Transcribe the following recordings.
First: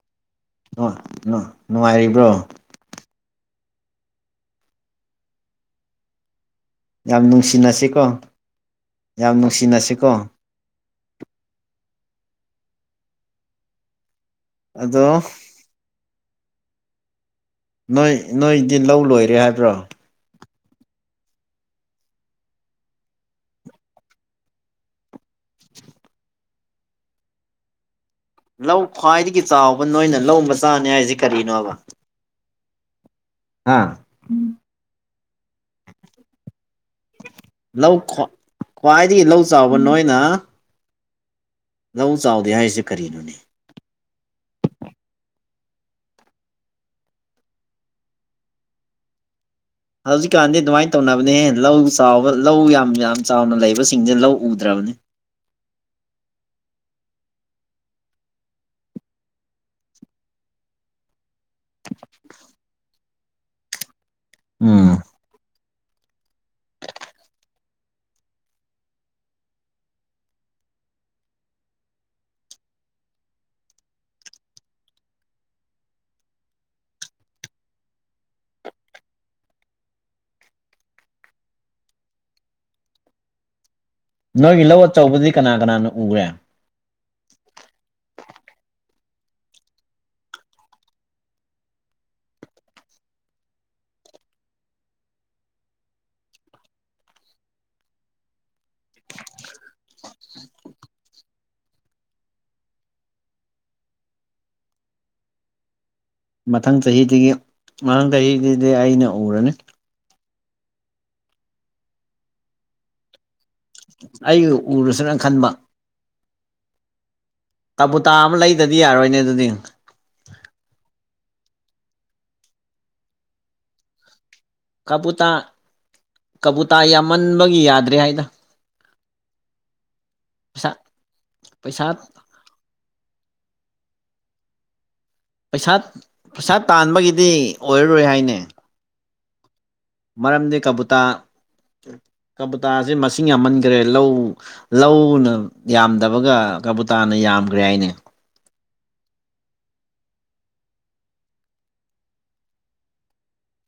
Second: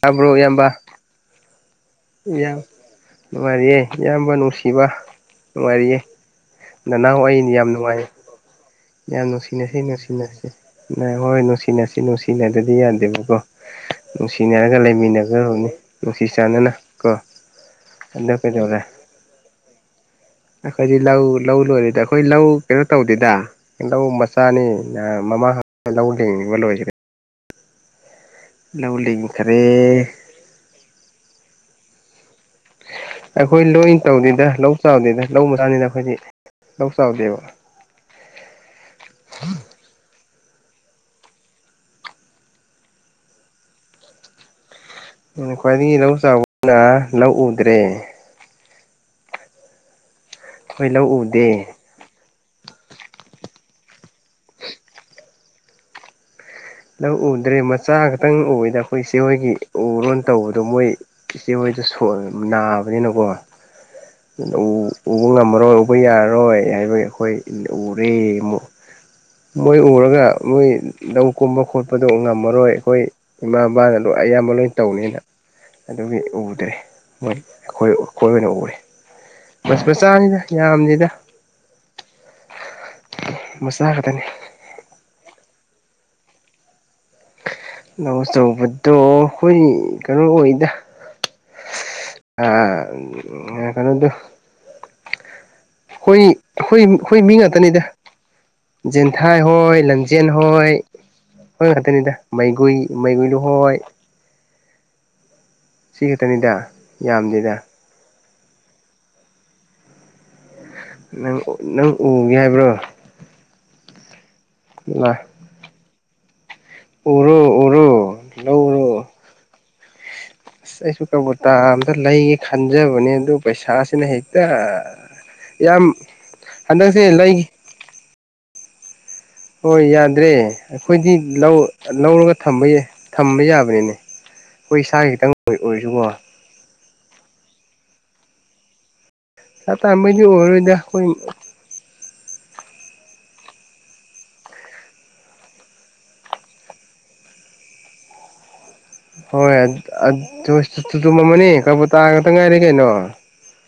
ꯇꯕ꯭ꯔꯣ ꯏꯌꯥꯝꯕ [unintelligible] ꯏꯌꯥꯝ ꯅꯨꯡꯉꯥꯏꯔꯤꯌꯦ ꯏꯌꯥꯝꯕ ꯅꯨꯡꯁꯤꯕ ꯅꯨꯡꯉꯥꯏꯔꯤꯌꯦ ꯅꯅꯥꯎ ꯑꯩꯅꯤ ꯌꯥꯝ ꯅꯨꯡꯉꯥꯏ ꯌꯥꯝ ꯅꯨꯡꯁꯤꯅꯁꯤ ꯅꯨꯡꯁꯤꯅꯁꯦ ꯅ ꯍꯣꯏ ꯅꯨꯡꯁꯤꯅꯁꯤ ꯅꯨꯡꯁꯤꯅꯗꯗꯤ ꯌꯥꯗꯦꯕꯀꯣ ꯅꯨꯡꯁꯤꯅꯔꯒ ꯑꯗꯣ ꯂꯩꯃꯤꯟꯅꯒꯗ꯭ꯔꯕꯅꯤ ꯅꯨꯡꯁꯤ ꯆꯥꯟꯅꯅ ꯀꯣ ꯅꯣꯏ ꯑꯗꯣ ꯅꯣꯏꯗꯤ ꯀꯩꯗꯧꯔꯦ ꯂꯧ ꯂꯣꯏꯔꯦ ꯍꯥꯏꯕ꯭ꯔꯣ ꯑꯩꯈꯣꯏꯗꯤ ꯂꯧ ꯂꯧ ꯂꯣꯏꯔꯦꯗ ꯑꯩꯈꯣꯏ ꯂꯧ ꯀꯩꯅꯣ ꯇꯧꯗꯦꯗ ꯂꯧ ꯃꯆꯥꯅꯤ ꯃꯃꯥ ꯂꯧ ꯂꯤꯡꯉꯤꯕ ꯂꯣꯏꯁꯤꯔꯦ ꯂꯧ ꯈ꯭ꯋꯥꯏꯗꯒꯤ ꯆꯥꯎꯕ ꯂꯤꯡꯈ꯭ꯔꯦ ꯅꯣꯏꯅ ꯂꯧ ꯃꯆꯥꯅꯤ ꯍꯥꯏꯁꯤ ꯀꯔꯤꯅꯣꯕ ꯑꯩꯈꯣꯏ ꯂꯣꯏ ꯍꯥ ꯇꯧꯗꯦꯗ ꯂꯧ ꯆꯥꯎꯗꯦꯗ ꯂꯧ ꯃꯁꯆꯥꯅꯤꯅ ꯑꯩꯈꯣꯏꯗꯤ ꯂꯧ ꯆꯥꯎꯗꯦꯕ ꯂꯧ ꯈꯋ꯭ꯥꯏ ꯈ꯭ꯋꯥꯏꯗꯒꯤ ꯂꯧ ꯆꯥꯎꯕ ꯅꯣꯏꯅ ꯂꯧ ꯆꯥꯎꯗꯦ ꯍꯥꯏꯔꯤꯁꯦ ꯀꯔꯤꯅꯣꯅꯦ ꯑꯩꯅ ꯈ꯭ꯋꯥꯏꯗꯒꯤ ꯂꯧ ꯆꯥꯎꯕꯅ ꯂꯧ ꯎꯗ꯭ꯔꯦ ꯍꯧꯖꯤꯛꯀꯥꯟꯗꯤ ꯑꯩꯈꯣꯏ ꯑꯗꯨꯃꯥꯏꯅ ꯂꯧ ꯇꯧꯅꯕꯅꯦꯍꯦ ꯎꯗꯦ ꯂꯧ ꯆꯥꯎꯕ ꯂꯧ ꯌꯥꯝ ꯌꯥꯝ ꯆꯥꯎꯅ ꯂꯩꯕꯁꯤꯡꯁꯦ ꯂꯧ ꯎꯗ꯭ꯔꯕꯅꯤ ꯂꯧ ꯎꯗ꯭ꯔꯦ ꯃꯆꯥ ꯈꯛꯇꯪ ꯎꯏꯗ ꯑꯩꯈꯣꯏ ꯏꯆꯦ ꯍꯣꯏꯒꯤ ꯎꯔꯣꯟ ꯇꯧꯕꯗꯣ ꯃꯣꯏ ꯏꯆꯦꯍꯣꯏꯗꯁꯨ ꯅꯥꯕꯅꯤꯅꯀꯣ ꯂꯧ ꯎꯝ ꯎꯕ ꯉꯝꯃꯔꯣꯏ ꯎꯕ ꯌꯥꯔꯔꯣꯏ ꯍꯥꯏꯕ ꯑꯩꯈꯣꯏ ꯎꯔꯦ ꯑꯃꯨꯛ ꯃꯣꯏ ꯎꯔꯒ ꯃꯣꯏ ꯂꯧ ꯀꯨꯝꯕ ꯈꯣꯠꯄꯗꯣ ꯉꯝꯃꯔꯣꯏ ꯑꯩꯈꯣꯏ ꯏꯃꯥ ꯕꯥꯅ ꯂ ꯑꯌꯥꯝꯕ ꯂꯣꯏꯅ ꯇꯧꯅꯤꯅ ꯑꯗꯨꯒꯤ ꯎꯗ꯭ꯔꯦ ꯃꯣꯏ ꯑꯩꯈꯣꯏ ꯑꯩꯈꯣꯏ ꯑꯣꯏꯅ ꯎꯔꯦ ꯃꯁ ꯃꯆꯥꯅꯤꯗ ꯌꯥꯝꯗꯦꯗ ꯃꯆꯥ ꯈꯛꯇꯅꯦ ꯅꯣꯏꯒꯤ ꯂꯧ ꯑꯆꯧꯕꯗꯤ ꯀꯅꯥ ꯀꯅꯥꯅ ꯎꯈ꯭ꯔꯦ ꯑꯧ ꯑꯆꯧꯕꯗꯣ ꯑꯩꯈꯣꯏ ꯀꯩꯅꯣ ꯑꯣꯏꯗ ꯑ ꯀꯩꯅꯣꯗꯨ ꯑꯩꯈꯣꯏ ꯑꯩꯈꯣꯏ ꯃꯤ ꯉꯥꯛꯇꯅꯤꯗ ꯖꯦꯟꯊꯥꯏꯍꯣꯏ ꯂꯪꯖꯦꯟꯍꯣꯏ ꯃꯣꯏ ꯉꯛꯇꯅꯤꯗ ꯃꯩꯒꯨꯏ ꯃꯩꯒꯨꯏꯍꯣꯏ ꯁꯤ ꯈꯛꯇꯅꯤꯗ ꯃꯊꯪ ꯆꯍꯤꯗꯒꯤ ꯌꯥꯝꯗꯦꯗ ꯃꯊꯪ ꯆꯍꯤꯗꯨꯗꯤ ꯑꯩꯅ ꯎꯔꯅꯤ ꯅꯪ ꯅꯪ ꯎꯒꯦ ꯍꯥꯏꯕ꯭ꯔꯣ ꯑꯩ ꯎꯔꯁꯤꯔꯥꯅ ꯈꯟꯕ ꯎꯔꯣ ꯎꯔꯣ ꯀꯕꯨꯇꯥ ꯑꯃ ꯂꯩꯗꯗꯤ ꯂꯧꯔꯣ ꯌꯥꯔꯣꯏꯅꯦ ꯑꯗꯨꯗꯤ ꯑꯁ ꯑꯩꯁꯨ ꯀꯕꯨꯇꯥ ꯑꯝꯇ ꯂꯩꯒꯦ ꯈꯟꯖꯕꯅꯦ ꯑꯗꯨꯕꯨ ꯄꯩꯁꯥꯁꯤꯅ ꯍꯦꯛ ꯀꯕꯨꯇꯥ ꯏꯌꯥꯝ ꯍꯟꯗꯛꯁꯦ ꯂꯩ ꯌꯥꯗꯔꯦ ꯍꯥꯏꯗ ꯍꯣꯏ ꯌꯥꯗ꯭ꯔꯦ ꯄꯩꯁꯥ ꯑꯩꯈꯣꯏꯗꯤ ꯂꯧ ꯄꯩꯁꯥ ꯂꯧꯔꯒ ꯊꯝꯕꯩꯅꯦ ꯊꯝꯕ ꯌꯥꯕꯅꯤꯅꯦ ꯑꯩꯈꯣꯏ ꯏꯁꯥꯒꯤ ꯈꯤꯇꯪ ꯄꯩꯁꯥ ꯑꯣꯏꯔꯁꯨꯀꯣ ꯄꯩꯁꯥ ꯇꯥꯟꯕꯒꯤꯗꯤ ꯑꯣꯏꯔꯔꯣꯏ ꯍꯥꯏꯅꯦ ꯑꯗꯤ ꯃꯔꯝꯗꯤ ꯀꯕꯨꯇꯥ ꯑꯣꯏꯔꯣꯏꯗꯈꯣꯏ ꯀꯕꯨꯇꯥꯁꯦ ꯃꯁꯤꯡ ꯌꯥꯝꯃꯟꯈ꯭ꯔꯦ ꯂꯧ ꯂꯧꯅ ꯌꯥꯝꯗꯕꯒ ꯀꯕꯨꯇꯥꯅ ꯌꯥꯝꯈ꯭ꯔꯦ ꯍꯥꯏꯅꯦ ꯍꯣꯏ ꯆꯨꯝ ꯃꯝꯃꯅꯤ ꯀꯔꯕꯨ ꯇꯥ ꯈꯛꯇ ꯉꯥꯏꯔꯦ ꯀꯩꯅꯣ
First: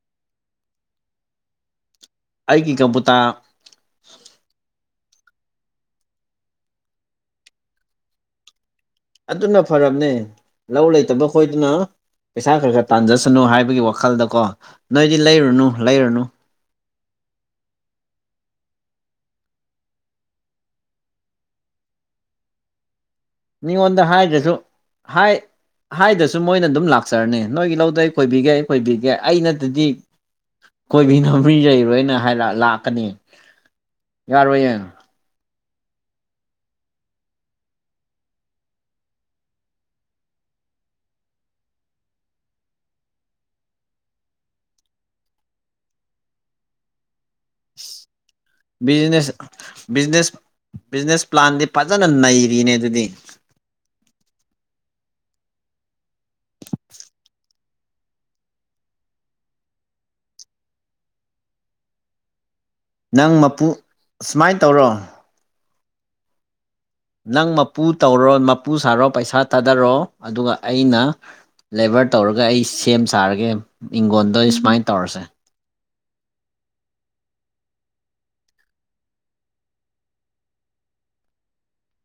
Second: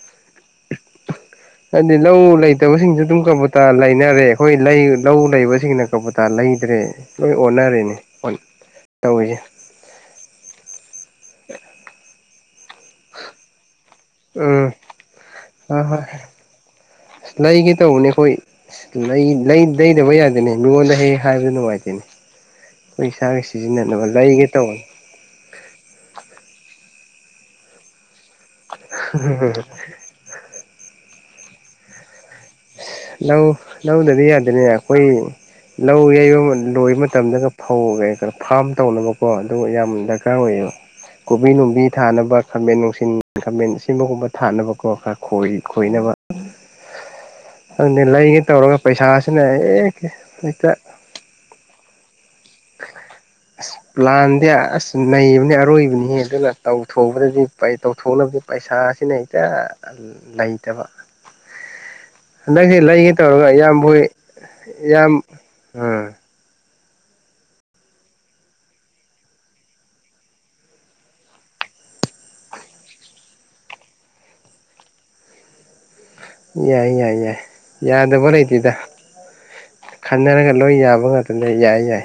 [inaudible] ꯍꯥꯏꯗꯤ ꯂꯧ ꯑꯩꯒꯤ ꯂꯩꯇꯕꯁꯤꯡꯁꯨ ꯀꯕꯨꯇꯥ ꯑꯗꯨꯝ ꯀ ꯇ ꯂꯩꯅꯔꯦ ꯑꯩꯈꯣꯏ ꯂꯩ ꯂꯧ ꯂꯩꯕꯁꯤꯡꯅ ꯀꯕꯨꯇꯥ ꯂꯩꯗ꯭ꯔꯦ ꯅꯣꯏ ꯑꯣꯟꯅꯔꯦꯅꯦ ꯑꯣꯟ ꯑꯗꯨꯅ ꯐꯔꯕꯅꯦ ꯂꯧ ꯂꯩꯇꯕ ꯈꯣꯏꯗꯨꯅ ꯄꯩꯁꯥ ꯈꯔ ꯈꯔ ꯇꯥꯟꯖꯁꯅꯨ ꯍꯥꯏꯕꯒꯤ ꯋꯥꯈꯜ ꯃꯈꯜꯗꯀꯣ ꯎꯝ ꯅꯣꯏꯗꯤ ꯂꯩꯔꯨꯅꯨ ꯂꯩꯔꯨꯅꯨ ꯑ ꯂꯩꯒꯦ ꯇꯧꯕꯅꯦ ꯑꯩꯈꯣꯏ ꯂꯩꯗꯕ ꯌꯥꯗꯦꯅꯦ ꯂꯉꯣꯟꯗ ꯍ ꯍꯥꯏꯕꯗꯨ ꯅꯨꯡꯉꯥꯏꯇꯦꯅꯦ ꯑꯩꯈꯣꯏ ꯏꯁꯥꯒ ꯃꯤꯉꯣꯟꯗ ꯁꯤꯖꯤꯟꯅꯅꯕ ꯂꯩꯒꯦ ꯍꯥꯏꯗ꯭ꯔꯁꯨ ꯇꯧꯕꯅꯤ ꯍꯥꯏ ꯍꯥꯏꯗꯁꯨ ꯃꯣꯏꯅ ꯑꯗꯨꯝ ꯂꯥꯛꯆꯔꯅꯤ ꯅꯣꯏꯒꯤ ꯂꯧꯗꯩ ꯀꯣꯏꯕꯤꯒꯦ ꯀꯣꯏꯕꯤꯒꯦ ꯑꯩꯅꯠꯇꯗꯤ ꯀꯣꯏꯕꯤꯅꯕꯔꯤ ꯂꯩꯔꯣꯏꯅ ꯍꯥꯏꯔ ꯂꯥꯛꯀꯅꯤ ꯂꯧ ꯂꯧꯗꯗꯤ ꯌꯥꯗꯅꯦ ꯌꯥꯔꯣꯏꯌꯦ ꯑꯩꯈꯣꯏ ꯂꯧ ꯌꯩꯕ ꯂꯣꯏꯕ ꯃꯇꯝꯗꯒꯧꯣ ꯐꯥꯝ ꯇꯧꯅꯕꯀꯣ ꯑꯗꯨꯒ ꯌꯥꯝ ꯗꯔꯀꯥꯔ ꯗꯔꯀꯥꯔ ꯑꯣꯏꯌꯣ ꯀꯣꯕꯤ ꯅꯨꯡꯕꯤ ꯊꯥꯅꯕ ꯈꯥꯃꯦꯟ ꯅꯨꯡꯁꯤꯠ ꯈꯥꯃꯦꯟ ꯑꯁꯤꯃꯒꯨꯝꯕ ꯊꯥꯅꯕꯀꯣꯔ ꯈꯣꯏ ꯈꯣꯏꯅꯕ ꯑꯗꯨꯅꯤ ꯂꯩꯉ ꯇꯧꯔꯒ ꯕꯤꯖꯤꯅꯦꯁ ꯄꯩꯁꯥꯁꯤꯅ ꯍꯦꯛ ꯕꯤꯖꯤꯅꯦꯁ ꯍꯛꯇ ꯕꯤꯖꯤꯅꯦꯁ ꯄ꯭ꯂꯥꯟꯗꯤ ꯐꯖꯅ ꯅꯩꯔꯤꯅꯦ ꯑꯗꯨꯗꯤ ꯑꯁ ꯂꯥꯟꯗꯦ ꯑꯁ ꯅꯩꯕꯅꯦ ꯑꯔꯣꯏꯕꯅꯤꯍ ꯑꯗꯨꯅ ꯇꯧꯊꯣꯛꯕꯗꯗꯤ ꯇꯧꯊꯣꯛꯅꯕꯗꯤ ꯄꯩꯁꯥꯁꯤꯅ ꯍꯦꯛꯇ ꯂꯩꯇꯕ ꯍꯟꯗꯛꯁꯤ ꯂꯩꯒ ꯅꯪ ꯇꯧꯔꯒ ꯃꯄꯨ ꯏꯌꯥꯝ ꯍꯣꯏ ꯁꯨꯃꯥꯏꯅ ꯇꯧꯔꯣ ꯌꯥꯝ ꯑꯥ ꯅꯪ ꯃꯄꯨ ꯇꯧꯔꯣ ꯃꯄꯨ ꯁꯥꯔꯣ ꯄꯩꯁꯥ ꯊꯥꯗꯔꯣ ꯑꯗꯨꯒ ꯑꯩꯅ ꯂꯦꯕꯔ ꯇꯧꯔꯒ ꯑꯩ ꯁꯦꯝ ꯁꯥꯔꯒꯦ ꯏꯪꯈꯣꯟꯜꯗ ꯑꯩ ꯁꯨꯃꯥꯏꯅ ꯇꯧꯔꯁꯦ ꯌꯥꯏ ꯌꯥꯏ ꯌꯥꯏ ꯌꯥꯗꯕꯣꯣꯔꯣꯏꯇꯗ ꯈꯟꯅꯔꯒ ꯂꯣꯏ ꯌꯥꯕ ꯉꯥꯛꯇꯗ ꯌꯥꯏ ꯌꯥꯏ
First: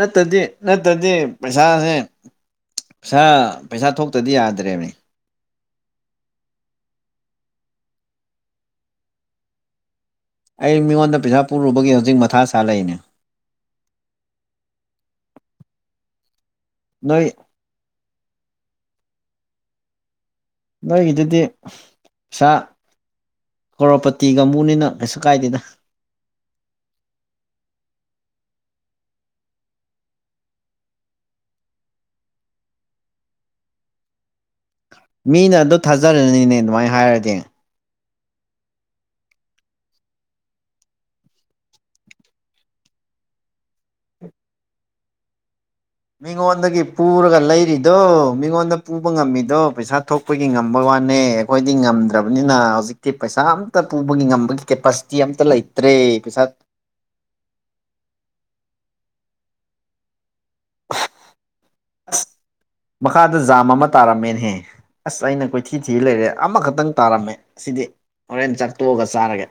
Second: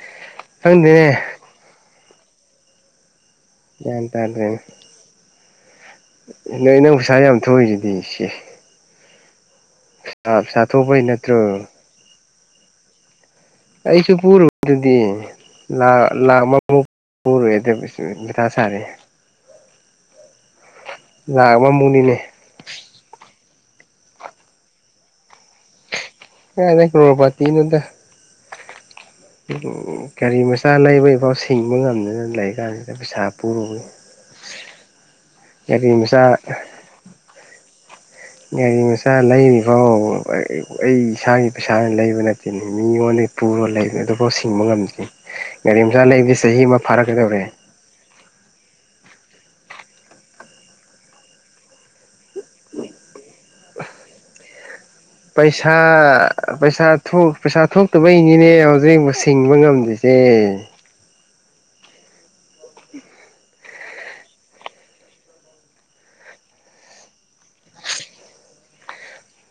ꯅꯠꯇꯗꯤ ꯑꯗꯨꯗꯅꯦ ꯅꯠꯇꯗꯤ ꯄꯩꯁꯥꯁꯦ ꯄꯩꯁꯥ ꯄꯩꯁꯥ ꯒ꯭ꯌꯥꯟ ꯊꯣꯛꯇꯗꯤ ꯇꯥꯗ꯭ꯔꯦꯅꯦ ꯌꯥꯗ꯭ꯔꯦꯕꯅꯦ ꯅꯣꯏ ꯅꯪ ꯄꯩꯁꯥ ꯌꯥꯝ ꯊꯣꯛꯏꯁꯤꯗꯤ ꯏꯆꯦ ꯑꯩ ꯃꯤꯉꯣꯟꯗ ꯄꯩꯁꯥ ꯄꯨꯔꯨꯕꯒꯤ ꯍꯧꯖꯤꯛ ꯃꯊꯥ ꯁꯥ ꯂꯩꯅꯦ ꯑꯩꯁꯨ ꯄꯨꯔꯨ ꯑꯗꯨꯗꯤ ꯂꯥꯛ ꯑꯃ ꯅꯣꯏ ꯄꯨꯔꯨꯦ ꯑꯗꯨ ꯃꯊꯥ ꯁꯥꯔꯦ ꯅꯣꯏꯒꯤꯗꯨꯗꯤ ꯂꯥꯛ ꯑꯃꯃꯨꯛꯅꯤꯅꯦ ꯄꯩꯁꯥ ꯀꯣꯔꯒꯣꯔꯣꯄꯇꯤꯒꯕꯨꯅꯤꯅ ꯀꯩꯁꯨ ꯀꯥꯏꯗꯦꯗ ꯀꯅ ꯀ꯭ꯂꯣ ꯄꯇꯤꯅꯗ ꯎꯝ ꯒꯥꯔꯤ ꯃꯆꯥ ꯂꯩꯕ ꯏꯐꯥꯎ ꯁꯤꯡꯕ ꯉꯝꯗꯅ ꯂꯩ ꯀꯥꯟꯁꯤꯗ ꯇ ꯄꯩꯁꯥꯄꯨꯔꯨꯒꯦ ꯃꯤꯅ ꯑꯗꯨ ꯃꯆꯥ ꯊꯥꯖꯔꯅꯤꯅꯦ ꯑꯗꯨꯃꯥꯏꯅ ꯍꯥꯏꯔꯗꯤ ꯒꯥꯔꯤ ꯃꯆꯥ ꯂꯩꯔꯤ ꯐꯥꯎ ꯑꯩ ꯏꯁꯥꯒꯤ ꯄꯩꯁꯥ ꯂꯩꯕ ꯅꯠꯇꯦꯅꯤ ꯃꯤꯉꯣꯟꯗ ꯄꯨꯔ ꯂꯩꯕ ꯑꯗꯨꯐꯥꯎ ꯁꯤꯡꯕ ꯉꯝꯗ꯭ꯔꯤ ꯒꯥꯔꯤ ꯃꯆꯥ ꯂꯩꯕꯕꯁꯤ ꯆꯍꯤ ꯑꯃ ꯐꯥꯔꯛꯀꯗꯧꯔꯦ ꯑꯗꯣ ꯃꯤꯉꯣꯟꯗ ꯄꯨꯕ ꯉꯝꯃꯤꯗꯣ ꯄꯩꯁꯥ ꯊꯣꯛꯄꯒꯤ ꯉꯝꯕ ꯋꯥꯅꯦ ꯑꯩꯈꯣꯏꯗꯤ ꯉꯝꯗ ꯂꯩꯠꯇ꯭ꯔꯕꯅꯤꯅ ꯍꯧꯖꯤꯛꯀꯤ ꯄꯩꯁꯥ ꯑꯝꯇ ꯄꯨꯕꯒꯤ ꯉꯝꯕꯒꯤ ꯀꯦꯄꯥꯁꯤꯇꯤ ꯑꯃꯝꯇ ꯄꯩꯁꯥ ꯂꯩꯇ꯭ꯔꯦ ꯄꯩꯁꯥ ꯄꯩꯁꯥ ꯊꯣꯛꯇꯕꯩꯅꯤꯅꯦ ꯍꯧꯖꯤꯛ ꯁꯤꯡꯕ ꯉꯝꯗ꯭ꯔꯤꯁꯦ ꯑꯁ ꯃꯈꯥꯗ ꯖꯥꯝ ꯑꯃ ꯇꯥꯔꯝꯃꯦꯅꯍꯦ ꯑꯁ ꯑꯩꯅ ꯀꯣꯏꯊꯤ ꯊꯤ ꯂꯩꯔꯦ ꯑꯃꯈꯛꯇꯪ ꯇꯥꯔꯝꯃꯦ ꯑꯁꯤꯗꯤ ꯍꯣꯔꯦꯟ ꯆꯥꯛꯠꯇꯣꯛꯑꯒ ꯆꯥꯔꯒꯦ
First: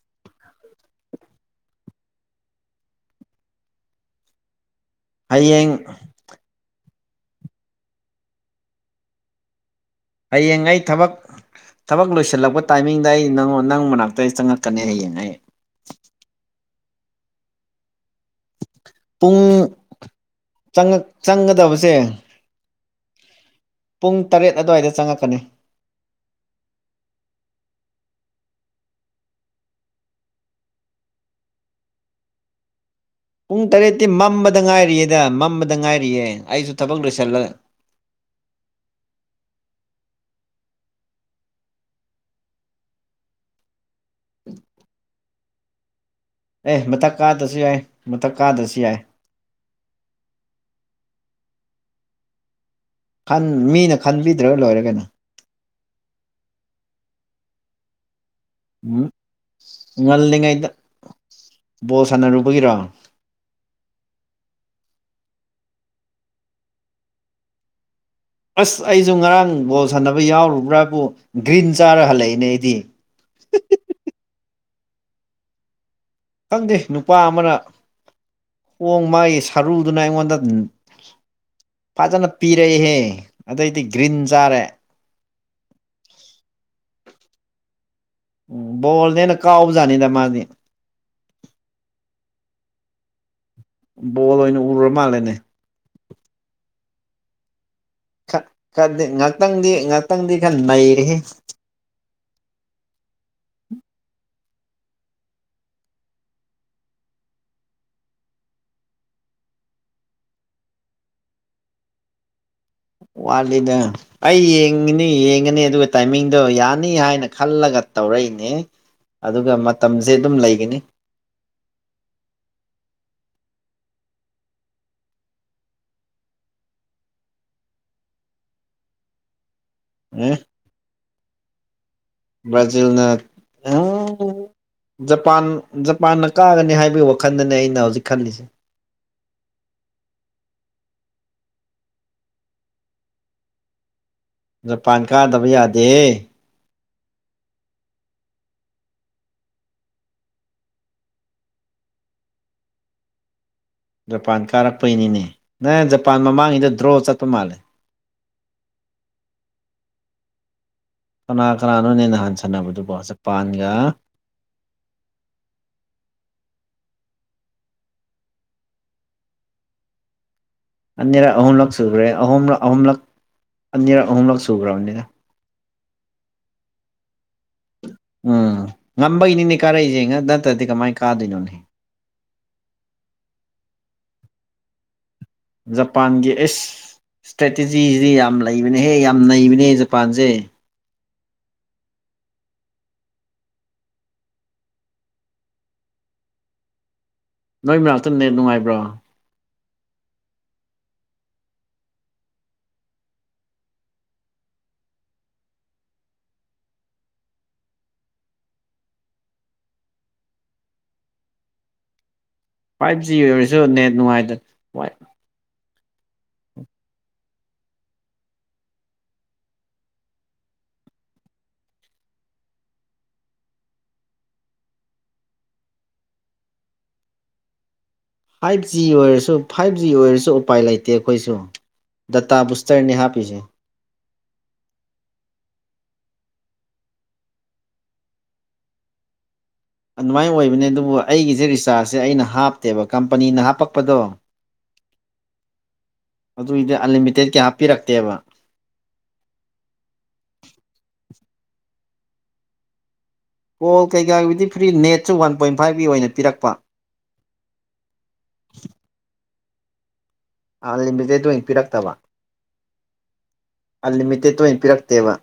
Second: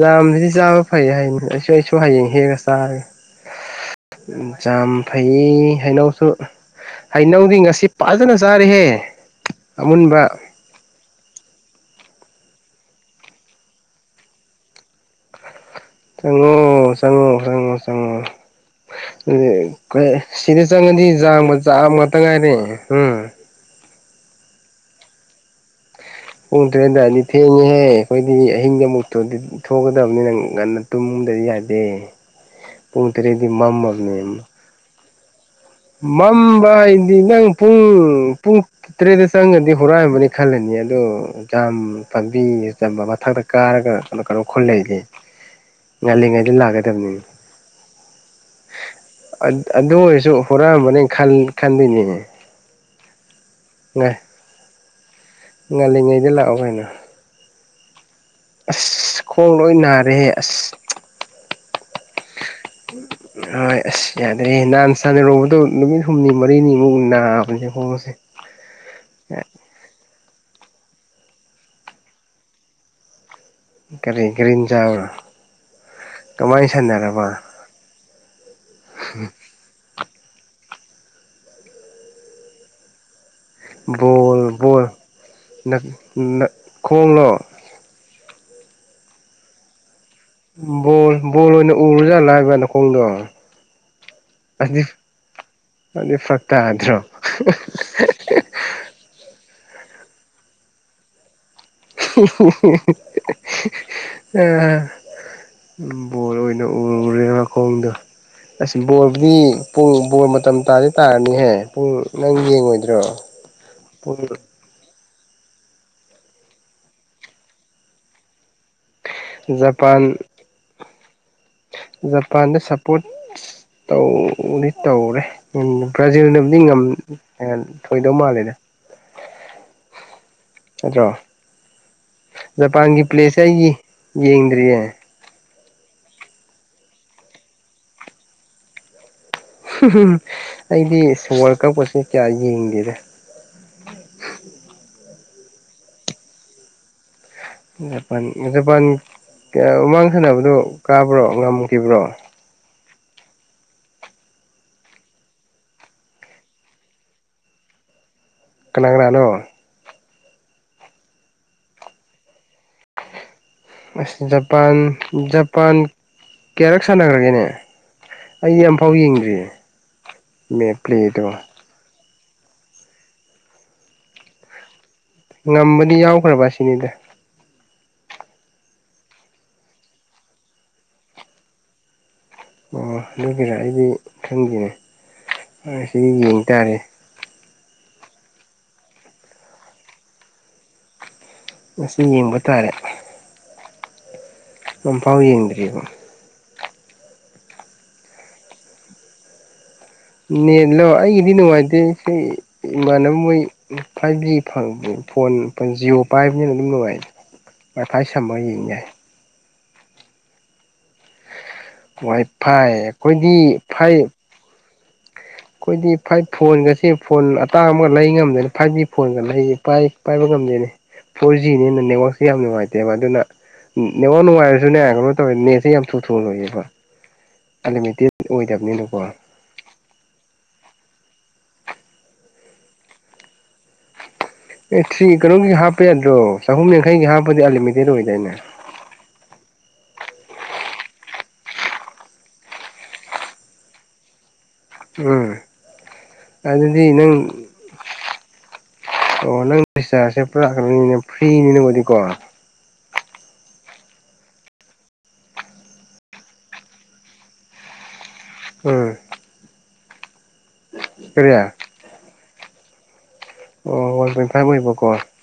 ꯌꯥꯝꯗꯨꯗꯤ ꯆꯥꯕ ꯐꯩ ꯍꯥꯏꯅꯤ ꯑꯩꯁꯨ ꯑꯩꯁꯨ ꯍꯌꯦꯡ ꯍꯦꯛꯒ ꯆꯥꯔꯒꯦ ꯆꯝ ꯍꯌꯦꯡ ꯐꯩ ꯍꯩꯅꯧꯁꯨ ꯍꯩꯅꯧꯗꯤ ꯉꯁꯤ ꯐꯖꯅ ꯆꯥꯔꯤꯍꯦ ꯑꯃꯨꯟꯕ ꯍꯌꯦꯡꯉꯩ ꯊꯕꯛ ꯊꯕꯛ ꯂꯣꯏꯁꯤꯜꯂꯛꯄ ꯇꯥꯏꯃꯤꯡꯗ ꯑꯩ ꯅꯪ ꯅꯪ ꯃꯅꯥꯛꯇ ꯆꯪꯉꯛꯀꯅꯤ ꯍꯌꯦꯡꯉ ꯑꯩ ꯆꯉꯣ ꯆꯉꯣ ꯆꯉꯣ ꯆꯉꯣ ꯄꯨꯡ ꯁꯤꯗ ꯆꯪꯉꯛ ꯆꯪꯉꯗꯤ ꯆꯥꯛ ꯆꯪꯒꯗꯕꯁꯦ ꯉꯥꯛꯇ ꯉꯥꯏꯔꯦ ꯎꯝ ꯄꯨꯡ ꯇꯔꯦꯠ ꯑꯗꯨꯋꯥꯏꯗ ꯆꯪꯉꯛꯀꯅꯤ ꯄꯨꯡ ꯇꯔꯦꯦꯟ ꯑꯗꯨꯋꯥꯏꯗꯤ ꯊꯦꯡꯉꯦꯍꯦ ꯑꯩꯈꯣꯏꯗꯤ ꯑꯍꯤꯡꯗ ꯑꯃꯨꯛꯇ꯭ꯔꯗꯤ ꯊꯣꯛꯀꯗꯕꯅꯤ ꯅꯪ ꯉꯟꯅ ꯇꯨꯝꯒꯗꯗꯤ ꯌꯥꯗꯦ [unintelligible] ꯄꯨꯡ ꯇꯔꯦꯠꯗꯤ ꯄꯨꯡ ꯇꯔꯦꯠꯇꯤ ꯃꯃꯔꯅꯤ ꯃꯝꯕꯗ ꯉꯥꯏꯔꯤꯌꯦꯗ ꯃ ꯃꯝꯕ ꯍꯥꯏꯗꯤ ꯅꯪ ꯄꯨꯡ ꯄꯨꯡ ꯀꯇ꯭ꯔꯦꯗ ꯆꯪꯒꯗꯤ ꯍꯔꯑꯕꯅꯤ ꯈꯂꯦꯅꯤ ꯑꯂꯣ ꯥ ꯄꯥꯝꯕꯤ ꯆꯝꯕ ꯃꯊꯛꯇ ꯀꯥꯔꯒ ꯀꯩꯅ ꯈꯣꯜ ꯂꯩꯗꯤ ꯉꯜꯂꯤꯉꯥꯏ ꯑꯦ ꯃꯊꯛ ꯀꯥꯗ꯭ꯔꯁꯨ ꯌꯥꯏ ꯃꯊꯛ ꯀꯥꯗ꯭ꯔꯁꯨ ꯌꯥꯏ ꯑꯗꯨ ꯑꯣꯏꯔꯁꯨ ꯍꯣꯔꯛꯑꯝꯕꯅꯤ ꯈꯟꯗꯣꯏꯅꯦ ꯟ ꯃꯤꯅ ꯈꯟꯕꯤꯗ꯭ꯔꯒ ꯂꯣꯏꯔ ꯀꯩꯅꯣ ꯉꯥꯜꯂꯤꯉꯩꯗ ꯂꯥꯛꯑꯣ ꯀꯩꯅꯣ ꯎꯝ ꯑꯁ ꯈꯣꯡ ꯂꯣꯏ ꯅꯥꯔꯦꯍꯦ ꯉꯜꯂꯤꯉꯩꯗ ꯑꯁ ꯕꯣꯜ ꯁꯥꯟꯅꯔꯨꯕꯒꯤꯔꯣ ꯍꯣꯏ ꯑꯁ ꯌꯥꯗꯦ ꯍꯥꯟ ꯁꯥꯟꯅꯔꯨꯕꯗꯣ ꯅꯨꯃꯤꯠ ꯍꯨꯝꯅꯤ ꯃꯔꯤꯅꯤꯃꯨꯛ ꯅꯥꯕꯅꯦꯦ ꯍꯣꯡꯕꯁꯦ ꯑꯁ ꯑꯩꯁꯨ ꯉꯔꯥꯡ ꯕꯣꯜ ꯁꯥꯟꯅꯕ ꯌꯥꯎꯔꯨꯕ꯭ꯔꯥꯕꯨ ꯒ꯭ꯔꯤꯟ ꯆꯥꯔ ꯍꯜꯂꯛꯏꯅꯦ ꯑꯩꯗꯤ ꯀꯒꯥꯔꯤ ꯀꯒꯥꯔꯤ ꯆꯥ ꯈꯪꯗꯦ ꯅꯨꯄꯥ ꯑꯃꯅ ꯍꯣꯡ ꯃꯥꯒꯤ ꯁꯔꯨꯗꯨꯅ ꯑꯩꯉꯣꯟꯗ ꯐꯖꯅ ꯄꯤꯔꯛꯏꯍꯦ ꯑꯗꯩꯗꯤ ꯒ꯭ꯔꯤꯟ ꯕꯣꯜ ꯆꯥꯔꯦ ꯕꯣꯜ ꯈꯣꯡꯂꯣ ꯎꯝ ꯕꯣꯜꯅꯦꯅ ꯀꯥꯎꯕꯖꯥꯅꯤꯗ ꯃꯥꯗꯤ ꯕꯣꯜ ꯕꯣꯜ ꯑꯣꯏꯅ ꯎꯔꯨꯖꯥꯠꯂꯥ ꯍꯥꯏꯕ ꯅꯈꯣꯡꯗꯣ ꯕꯣꯜ ꯑꯣꯏꯅ ꯎꯔ ꯃꯥꯜꯂꯦꯅꯦ ꯑꯗꯨ ꯐꯔꯛ ꯇꯥꯗ꯭ꯔꯣ ꯉꯥꯛꯇꯪꯗꯤ ꯉꯥꯛꯇꯪꯗꯤ ꯈꯔ ꯅꯩꯔꯤ ꯑ ꯕꯣꯔ ꯑꯣꯏꯅ ꯎꯔꯦ ꯃꯈꯣꯡꯗꯣ ꯑꯁ ꯕꯣꯜꯕꯨꯗꯤ ꯄꯨꯡ ꯕꯣꯜ ꯃꯇꯝ ꯇꯥꯗꯤ ꯇꯥꯔꯅꯤꯍꯦ ꯄꯨꯡ ꯅꯪ ꯌꯦꯡꯉꯣꯏꯗ ꯋꯥꯂꯤꯗ ꯑꯩ ꯍꯤꯡꯉꯤꯅꯤ ꯌꯦꯡꯉꯅꯤ ꯑꯗꯨꯒ ꯇꯥꯏꯃꯤꯡꯗꯣ ꯌꯥꯅꯤ ꯍꯥꯏꯅ ꯈꯜꯂꯒ ꯇꯧꯔꯛꯏꯅꯦ ꯑꯗꯨꯒ ꯄꯥꯟ ꯃꯇꯝꯁꯦ ꯑꯗꯨꯝ ꯂꯩꯒꯅꯤ ꯖꯄꯥꯟꯗ ꯁꯄꯣꯔꯠ ꯇꯧꯗꯤ ꯇꯧꯔꯦ ꯕ꯭ꯔꯥꯖꯤꯜꯅꯕꯨꯗꯤ ꯑꯦ ꯊꯣꯏꯗꯧ ꯃꯥꯜꯂꯦꯅꯦ ꯎꯝ ꯅꯠꯇ꯭ꯔꯣ ꯖꯄꯥꯟꯒꯤ ꯕ꯭ꯔꯥꯖꯤꯜꯅ ꯄ꯭ꯂꯦꯁꯁꯦ ꯑꯩꯒꯤ ꯌꯦꯡꯗ꯭ꯔꯤꯌꯦ ꯖꯄꯥꯟ ꯖꯄꯥꯟꯅ ꯀꯥꯒꯅꯤ ꯍꯥꯏꯕꯒꯤ ꯋꯥꯈꯜꯗꯅꯦ ꯑꯩꯅ ꯍꯧꯖꯤꯛ ꯈꯜꯂꯤꯁꯦ ꯑꯩꯗꯤ ꯋꯥꯔꯜ ꯀꯞꯁꯦ ꯀꯌꯥ ꯌꯦꯡꯒꯦꯗꯦ ꯖꯄꯥꯟ ꯀꯥꯗꯕ ꯌꯥꯗꯦ ꯖꯄꯥꯟ ꯖꯄꯥꯟ ꯀꯌꯥ ꯃꯃꯥꯡ ꯁꯥꯟꯅꯕꯗꯣ ꯀꯥꯕ꯭ꯔꯣ ꯉꯝꯈꯤꯕ꯭ꯔꯣ ꯖꯄꯥꯟ ꯀꯥꯔꯛꯄꯩꯅꯤꯅꯦ ꯅꯪ ꯖꯄꯥꯟ ꯃꯃꯥꯡꯉꯩꯗ ꯗ꯭ꯔꯣ ꯆꯠꯄ ꯃꯥꯜꯂꯦ ꯀꯅꯥꯒ꯭ꯔꯥꯅꯣ ꯀꯅꯥ ꯀꯅꯥꯅꯣ ꯅ ꯅꯍꯥꯟ ꯁꯟꯅꯅꯕꯗꯨ ꯕꯣꯠꯁꯦ ꯄꯥꯟꯒ ꯑꯁ ꯖꯄꯥꯟ ꯖꯄꯥꯟ ꯀꯦꯔꯛ ꯁꯥꯟꯅꯈ꯭ꯔꯒꯦꯅꯦ ꯑꯩ ꯌꯥꯝꯐꯥꯎ ꯌꯦꯡꯗ꯭ꯔꯤꯌꯦ ꯃꯦ ꯑꯅꯤꯔꯛ ꯄ꯭ꯂꯦꯗꯣ ꯑꯍꯨꯝꯂꯛ ꯁꯨꯈ꯭ꯔꯦ ꯑꯍꯨꯝꯂꯛ ꯑꯍꯨꯝꯂꯛ ꯑꯅꯤꯔꯛ ꯑꯍꯨꯝꯂꯛ ꯁꯨꯈ꯭ꯔꯕꯅꯤꯅ ꯉꯝꯕꯗꯤ ꯌꯥꯎꯈ꯭ꯔꯕ ꯑꯁꯤꯅꯤꯗ ꯎꯝ ꯉꯝꯕꯒꯤꯅꯤꯅꯦ ꯀꯥꯔꯛꯏꯁꯦ ꯉ ꯅꯠꯇ꯭ꯔꯗꯤ ꯀꯃꯥꯏꯅ ꯀꯥꯗꯣꯏꯅꯣꯅꯦꯍ ꯑꯣ ꯑꯗꯨ ꯀꯖꯥ ꯑꯩꯗꯤ ꯈꯪꯗꯦꯅꯦ ꯁꯤꯗꯤ ꯌꯦꯡ ꯇꯥꯔꯦ ꯏꯁꯇ꯭ꯔꯦꯇꯦꯖꯤꯁꯤꯗꯤ ꯌꯥꯝ ꯂꯩꯕꯅꯦꯍꯦ ꯌꯥꯝ ꯅꯩꯕꯅꯦ ꯖꯄꯥꯟꯁꯦ ꯃꯁꯤ ꯌꯦꯡꯕ ꯇꯥꯔꯦ ꯅꯝꯐꯥꯎ ꯌꯦꯡꯗ꯭ꯔꯤꯕꯔꯤꯕꯣ ꯅꯣꯏ ꯃꯅꯥꯛꯇꯅꯦ ꯅꯨꯡꯉꯥꯏꯕ꯭ꯔꯣ ꯅꯦ ꯂ ꯑꯩꯒꯤꯗꯤ ꯅꯨꯡꯉꯥꯏꯇꯦ ꯏꯃꯥꯟꯅꯕ ꯃꯣꯏ ꯐꯥꯏꯚ ꯖꯤ ꯐꯪ ꯐꯣꯟ ꯖꯤꯑꯣ ꯄꯥꯏꯕꯅꯤꯅ ꯑꯗꯨꯝ ꯅꯨꯡꯉꯥꯏ ꯉꯥꯏ ꯁꯝꯃ ꯌꯦꯏ ꯋꯥꯏ ꯐꯥꯏ ꯑꯩꯈꯣꯏꯗꯤ ꯐꯥꯏ ꯋꯥꯏ ꯑꯩꯈꯣꯏꯗꯤ ꯐꯥꯏꯚ ꯐꯣꯟꯒꯁꯦ ꯐꯣꯟ ꯑꯇꯥꯡ ꯑꯃꯒ ꯂꯩ ꯉꯝꯗꯣꯏꯅꯤ ꯐꯥꯏꯚ ꯖꯤ ꯐꯣꯟꯒ ꯂꯩ ꯄꯥꯏꯕ ꯉꯝꯗꯣꯏꯅꯤ ꯐꯣꯔ ꯖꯤꯅꯦꯅ ꯅꯦꯠꯋꯥꯛꯁꯦ ꯌꯥꯝ ꯅꯨꯡꯉꯥꯏꯇꯦꯕ ꯑꯗꯨꯅ ꯅꯦꯉ ꯅꯨꯡꯉꯥꯏꯔꯁꯨꯅꯦ ꯀꯩꯅꯣ ꯇꯧꯋꯦ ꯅꯦꯠꯁꯦ ꯌꯥꯝ ꯊꯨ ꯊꯨ ꯂꯣꯏꯌꯦꯦꯕ ꯑꯂꯦꯠꯇ ꯐꯥꯏꯚ ꯖꯤ ꯑꯣꯏꯔꯁꯨ ꯐꯥꯏꯚ ꯖꯤ ꯑꯣꯏꯔꯁꯨ ꯎꯄꯥꯏ ꯂꯩꯇꯦ ꯑꯩꯈꯣꯏꯁꯨ ꯗꯇꯥ ꯕꯨꯁꯇꯔꯅꯤ ꯍꯥꯞꯄꯤꯁꯦ ꯑꯦ ꯊ ꯀꯩꯅꯣꯝꯒꯤ ꯍꯥꯞꯄ ꯌꯥꯗ꯭ꯔꯣ ꯆꯍꯨꯝ ꯌꯥꯡꯈꯩꯒꯤ ꯍꯥꯞꯄꯗꯤ ꯑꯟꯂꯤꯃꯤꯇꯦꯠ ꯑꯣꯏꯗꯏꯅꯦ ꯑꯗꯨꯃꯥꯏꯅ ꯑꯣꯏꯕꯅꯦ ꯑꯗꯨꯕꯨ ꯑꯩꯒꯤꯁꯦ ꯔꯤꯆꯥꯔꯖꯁꯦ ꯑꯩꯅ ꯍꯥꯞꯇꯦꯕ ꯀꯝꯄꯅꯤꯅ ꯍꯥꯞꯄꯛꯄꯗꯣ ꯎꯝ ꯑꯗꯨꯏꯗꯤ ꯑꯗꯨꯗꯤ ꯑꯟꯂꯤꯃꯤꯇꯦꯠ ꯅꯪ ꯀꯌꯥ ꯍꯥꯞꯄꯤꯔꯛꯇꯦꯕ ꯑꯣ ꯅꯪ ꯔꯁꯦ ꯄꯨꯔꯛꯅꯤꯅꯦ ꯐ꯭ꯔꯤꯅꯤꯅꯕꯨꯗꯤꯀꯣ ꯀꯣꯜ ꯀꯩꯀꯥꯒꯤꯗꯤ ꯐ꯭ꯔꯤ ꯅꯦꯠꯁꯨ ꯋꯥꯟ ꯄꯣꯏꯟ ꯐꯥꯏꯕꯀꯤ ꯑꯣꯏꯅ ꯄꯤꯔꯛꯄ ꯎꯝ ꯑꯟ ꯂꯤꯃꯤꯇꯦꯠ ꯀꯔꯤ ꯑꯣꯏꯅ ꯑꯣ ꯄꯤꯔꯛꯇꯕ ꯑꯣ ꯋꯥꯟ ꯄꯣꯏꯟꯠ ꯑꯟꯂꯤꯃꯤꯇꯦꯠꯇ ꯐꯥꯏꯚ ꯑꯣꯏꯅ ꯑꯣꯏꯕꯀꯣ ꯄꯤꯔꯛꯇꯦꯕ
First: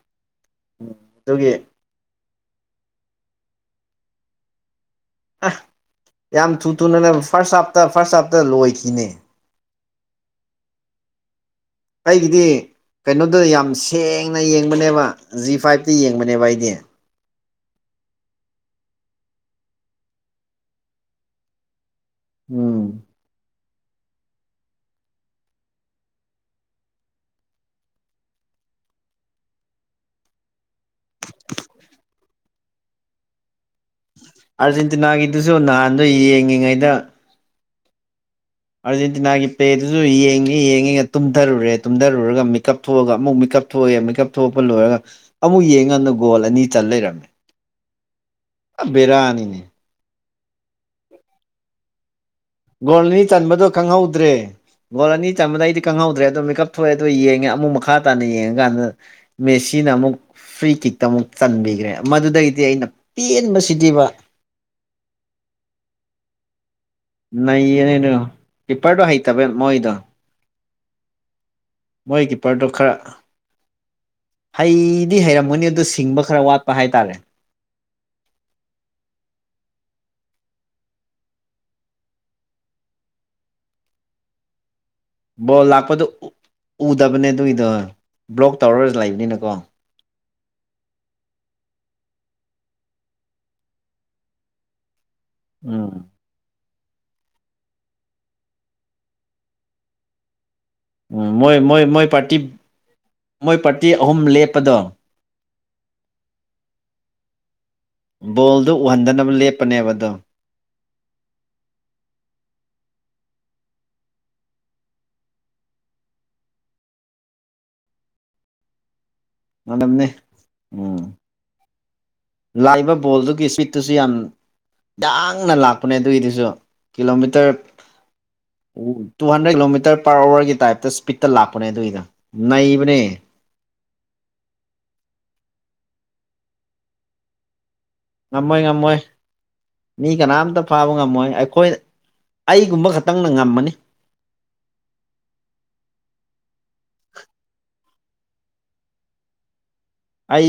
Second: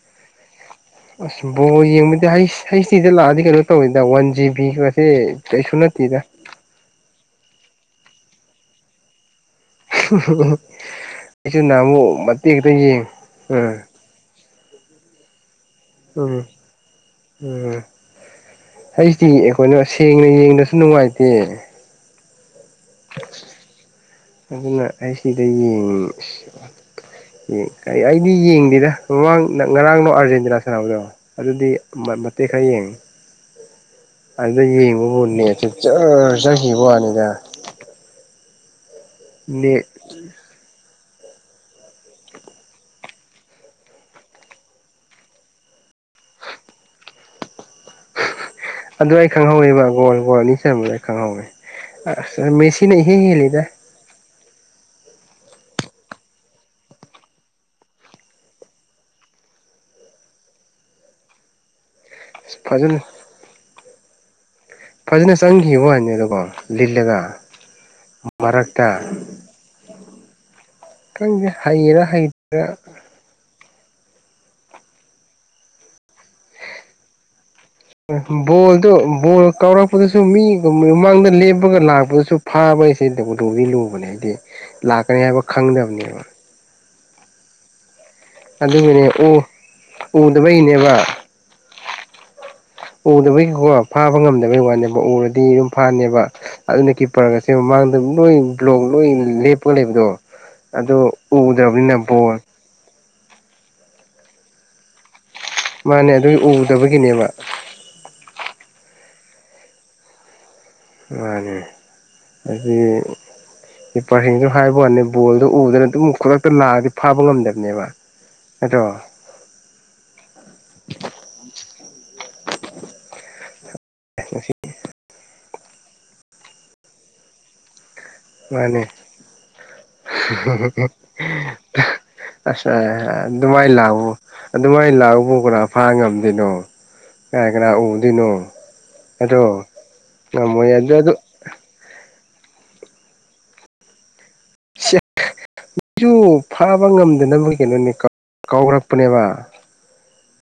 ꯑꯁ ꯑꯗꯨꯒꯤ ꯕꯣꯏ ꯌꯦꯡꯕꯗꯤ ꯍꯩꯁꯇꯤꯗ ꯂꯥꯛꯑꯗꯤ ꯀꯩꯅꯣ ꯇꯧꯋꯤꯗ ꯋꯥꯟ ꯖꯤꯕꯤꯒꯁꯦ ꯑ ꯀꯩꯁꯨ ꯅꯠꯇꯦꯗ ꯌꯥꯝ ꯊꯨ ꯊꯨꯅꯅꯦ ꯐꯥꯔꯁ ꯍꯥꯞꯇ ꯐꯥꯔ꯭ꯁ ꯍꯥꯞꯇ ꯂꯣꯏꯈꯤꯅꯦ ꯑꯩꯁꯨ ꯅꯍꯃꯨꯛ ꯃꯇꯦꯛꯦꯛꯇ ꯌꯦꯡꯉꯨ ꯎꯝ ꯊꯦꯡꯅ ꯌꯦꯡꯕꯅꯦꯕ ꯖꯤ ꯐꯥꯏꯚꯇꯤ ꯎꯝ ꯌꯦꯡꯕꯅꯦꯕ ꯑꯩꯗꯤ ꯎꯝ ꯑꯩꯁꯤꯗꯤ ꯑꯩꯈꯣꯏꯅꯣ ꯁꯦꯡꯅ ꯌꯦꯡꯅꯁꯨ ꯅꯨꯡꯉꯥꯏꯇꯦ ꯎꯝ ꯑꯗꯨꯅ ꯑꯩ ꯁꯤꯗ ꯌꯦꯡꯉꯁꯤ ꯀ ꯑꯩꯗꯤ ꯌꯦꯡꯗꯦꯗ ꯃꯃꯥꯡ ꯉꯔꯥꯡꯅꯣ ꯑꯥꯔꯖꯦꯟꯇꯤꯅꯥ ꯁꯥꯟꯅꯕꯗꯕ ꯑꯗꯨꯗꯤ ꯃꯇꯦꯛ ꯈꯔ ꯌꯦꯡꯉꯤ ꯑꯗꯨꯗ ꯌꯦꯡꯕꯕꯨꯅꯦ ꯑꯥꯔꯖꯦꯟꯇꯤꯅꯥꯒꯤꯗꯨꯁꯨ ꯆ ꯔ ꯅꯍꯥꯟꯗꯣ ꯆꯔ ꯍꯈꯤꯕ ꯌꯦꯡꯉꯤꯉꯩꯗ ꯋꯥꯅꯤꯗ ꯑꯔꯖꯦꯟꯇꯤꯅꯥꯒꯤ ꯅꯦꯠ ꯄꯦꯔꯁꯨ ꯌꯦꯡ ꯑꯦ ꯌꯦꯡꯉꯦꯒ ꯇꯨꯝꯊꯔꯨꯔꯦ ꯇꯨꯝꯊꯔꯨꯔꯒ ꯃꯀꯞ ꯊꯣꯛꯑꯒ ꯑꯃꯨꯛ ꯃꯦꯀꯞ ꯊꯣꯛꯑꯦ ꯃꯦꯀꯞ ꯊꯣꯛꯂꯄ ꯂꯣꯏꯔꯒ ꯑꯃꯨꯛ ꯌꯦꯡꯉꯅ ꯒꯣꯜ ꯑꯅꯤ ꯆꯟ ꯂꯩꯔꯝꯃꯦ ꯄꯨꯔꯥ ꯑꯗꯨ ꯑꯩ ꯕꯦꯔꯥꯅꯤꯅꯦ ꯈꯪꯍꯧꯋꯦꯕ ꯒꯣꯜ ꯒꯣꯜ ꯑꯅꯤ ꯁꯦꯝꯕꯗ ꯑꯩ ꯈꯪꯍꯧꯋꯤ ꯑ ꯃꯦꯁꯤꯤꯟ ꯒꯣꯜ ꯍꯦ ꯑꯅꯤ ꯍꯗ ꯆꯟꯕꯗꯣ ꯈꯪꯍꯧꯗ꯭ꯔꯦ ꯒꯣꯜ ꯑꯅꯤ ꯆꯝꯕꯗ ꯑꯩꯗꯤ ꯀꯪꯍꯧꯗ꯭ꯔꯦ ꯑꯗꯣ ꯃꯦꯀꯞ ꯊꯣꯛꯑꯦ ꯑꯗꯣ ꯌꯦꯡꯉꯦ ꯑꯃꯨꯛ ꯃꯈꯥ ꯇꯥꯅ ꯌꯦꯡꯉꯀꯥꯟꯗ ꯃꯦꯁꯤꯅ ꯑꯃꯨꯛ ꯐ꯭ꯔꯤ ꯀꯤꯛꯇ ꯑꯃꯨꯛ ꯆꯟꯕꯤꯈ꯭ꯔꯦ ꯃꯗꯨꯗꯒꯤꯗꯤ ꯑꯩꯅ ꯐꯖꯅ ꯄꯦꯟꯕꯁꯤꯗꯤꯕ ꯐꯖꯅ ꯆꯪꯈꯤꯕ ꯋꯥ ꯍꯥꯏꯅꯤꯗꯀꯣ ꯂꯤꯜꯂꯒ ꯅꯩꯌꯦꯅꯦꯩꯅ ꯄꯤꯄꯔꯗꯣ ꯃꯔꯛꯇ ꯍꯩꯇꯕ ꯃꯣꯏꯗꯣ ꯪ ꯍꯥꯏ ꯃꯣꯏ ꯀꯤꯄꯔꯗꯨꯣ ꯈꯔ ꯍꯩꯗꯤ ꯍꯩꯔꯝꯒꯅꯤ ꯑꯗꯨ ꯁꯤꯡꯕ ꯈꯔ ꯋꯥꯠꯄ ꯍꯥꯏꯇꯥꯔꯦ ꯕꯣꯜꯗꯨ ꯕꯣꯜ ꯀꯥꯎꯔꯛꯄꯗꯁꯨ ꯃꯤꯒꯨꯝ ꯃꯃꯥꯡꯗ ꯂꯦꯞꯄꯒ ꯂꯥꯛꯄꯗꯁꯨ ꯐꯥꯕ ꯍꯥꯏꯁꯤꯗꯕꯨꯗꯣꯒꯤ ꯂꯨꯕꯅꯦ ꯑꯩꯗꯤ ꯂꯥꯛꯀꯅꯤ ꯕꯣꯜ ꯂꯥꯛꯄꯥꯗꯣ ꯎꯗꯕꯅꯦ ꯊꯨꯏꯗꯧ ꯑꯗꯨꯒꯤꯅꯦ ꯎ ꯎꯗꯕꯩꯅꯦꯕ ꯎꯗꯕꯩꯒꯤꯀꯣ ꯐꯥꯕ ꯉꯝꯗꯕꯩ ꯋꯥꯅꯦꯕ ꯎꯔꯗꯤ ꯗꯤ ꯑꯗꯨꯝ ꯎꯝ ꯐꯥꯅꯦꯕ ꯑꯗꯨꯅ ꯀꯤꯄꯔꯒꯁꯦ ꯃꯃꯥꯡꯗ ꯂꯣꯏ ꯕ꯭ꯂꯣꯛ ꯂꯣꯏ ꯂꯦꯞꯄꯒ ꯂꯩꯕꯗꯣ ꯑꯗꯨ ꯎꯝ ꯃꯣꯏ ꯃꯣꯏ ꯎꯗ꯭ꯔꯕꯅꯤꯅ ꯃꯣꯏ ꯕꯣꯜ ꯄꯥꯔꯇꯤ ꯃꯣꯏ ꯄꯥꯔꯇꯤ ꯑꯍꯨꯝ ꯂꯦꯞꯄꯗꯣ ꯃꯥꯅꯦ ꯑꯗꯨꯒꯤ ꯎꯗꯕꯒꯤꯅꯦꯕ ꯕꯣꯜꯗꯨ ꯎꯍꯟꯗꯅꯕ ꯂꯦꯞꯄꯅꯦꯕ ꯑꯗꯣ ꯃꯥꯅꯦ ꯑꯗꯨꯗꯤ ꯀꯤꯄꯔꯂꯩ ꯍꯥꯏꯕ ꯋꯥꯅꯦ ꯕꯣꯜꯗꯣ ꯎꯗꯅ ꯑꯗꯨꯝ ꯈꯨꯗꯛꯇ ꯂꯥꯛꯑꯗꯤ ꯐꯥꯕ ꯉꯝꯗꯕꯅꯦꯕ ꯍꯗꯣ ꯃꯅꯦ ꯎꯝ ꯂꯥꯛꯏꯕ ꯕꯣꯜꯗꯨꯒꯤ ꯏꯁꯄꯤꯠ ꯇꯨꯁꯨ ꯌꯥꯝ ꯌꯥꯡꯅ ꯂꯥꯛꯄꯅꯦ ꯑꯗꯨꯒꯤꯗꯨꯁꯨ ꯀꯤꯂꯣꯃꯤꯇꯔ ꯃꯥꯅꯦ ꯑꯣ ꯇꯨ ꯍꯟꯗ꯭ꯔꯦꯗ ꯀꯤꯂꯣꯃꯤꯇꯔ ꯄꯔ ꯁꯀꯋꯥꯔꯒꯤ ꯇꯥꯏꯞꯇ ꯏꯁꯄꯤꯠꯇ ꯂꯥꯛꯄꯅꯦ ꯑꯗꯨꯏꯗ ꯑꯁ ꯅꯩꯕꯅꯦ ꯑꯗꯨꯃꯥꯏꯅ ꯂꯥꯛꯎ ꯑꯗꯨꯃꯥꯏꯅ ꯂꯥꯛꯄ ꯕꯨ ꯀꯅꯥ ꯐꯥ ꯉꯝꯗꯣꯏꯅꯣ ꯀꯅꯥꯥꯏ ꯀꯅꯥ ꯎꯣ ꯉꯝꯃꯣꯏ ꯉꯝꯃꯣꯏ ꯃꯤ ꯀꯅꯥꯝꯇ ꯉꯝꯃꯣꯏ ꯐꯥꯕ ꯑꯗꯨ ꯑꯗꯨ ꯉꯝꯃꯣꯏ ꯑꯩꯈꯣꯏ ꯑꯩꯒꯨꯝꯕ ꯈꯛꯇꯪꯅ ꯉꯝꯃꯅꯤ ꯃꯤꯁꯨ ꯐꯥꯕ ꯉꯝꯗꯅꯕꯒꯤ ꯀꯩꯅꯣꯅꯤ ꯀꯥꯎꯔꯛꯄꯅꯦꯕ ꯑꯩ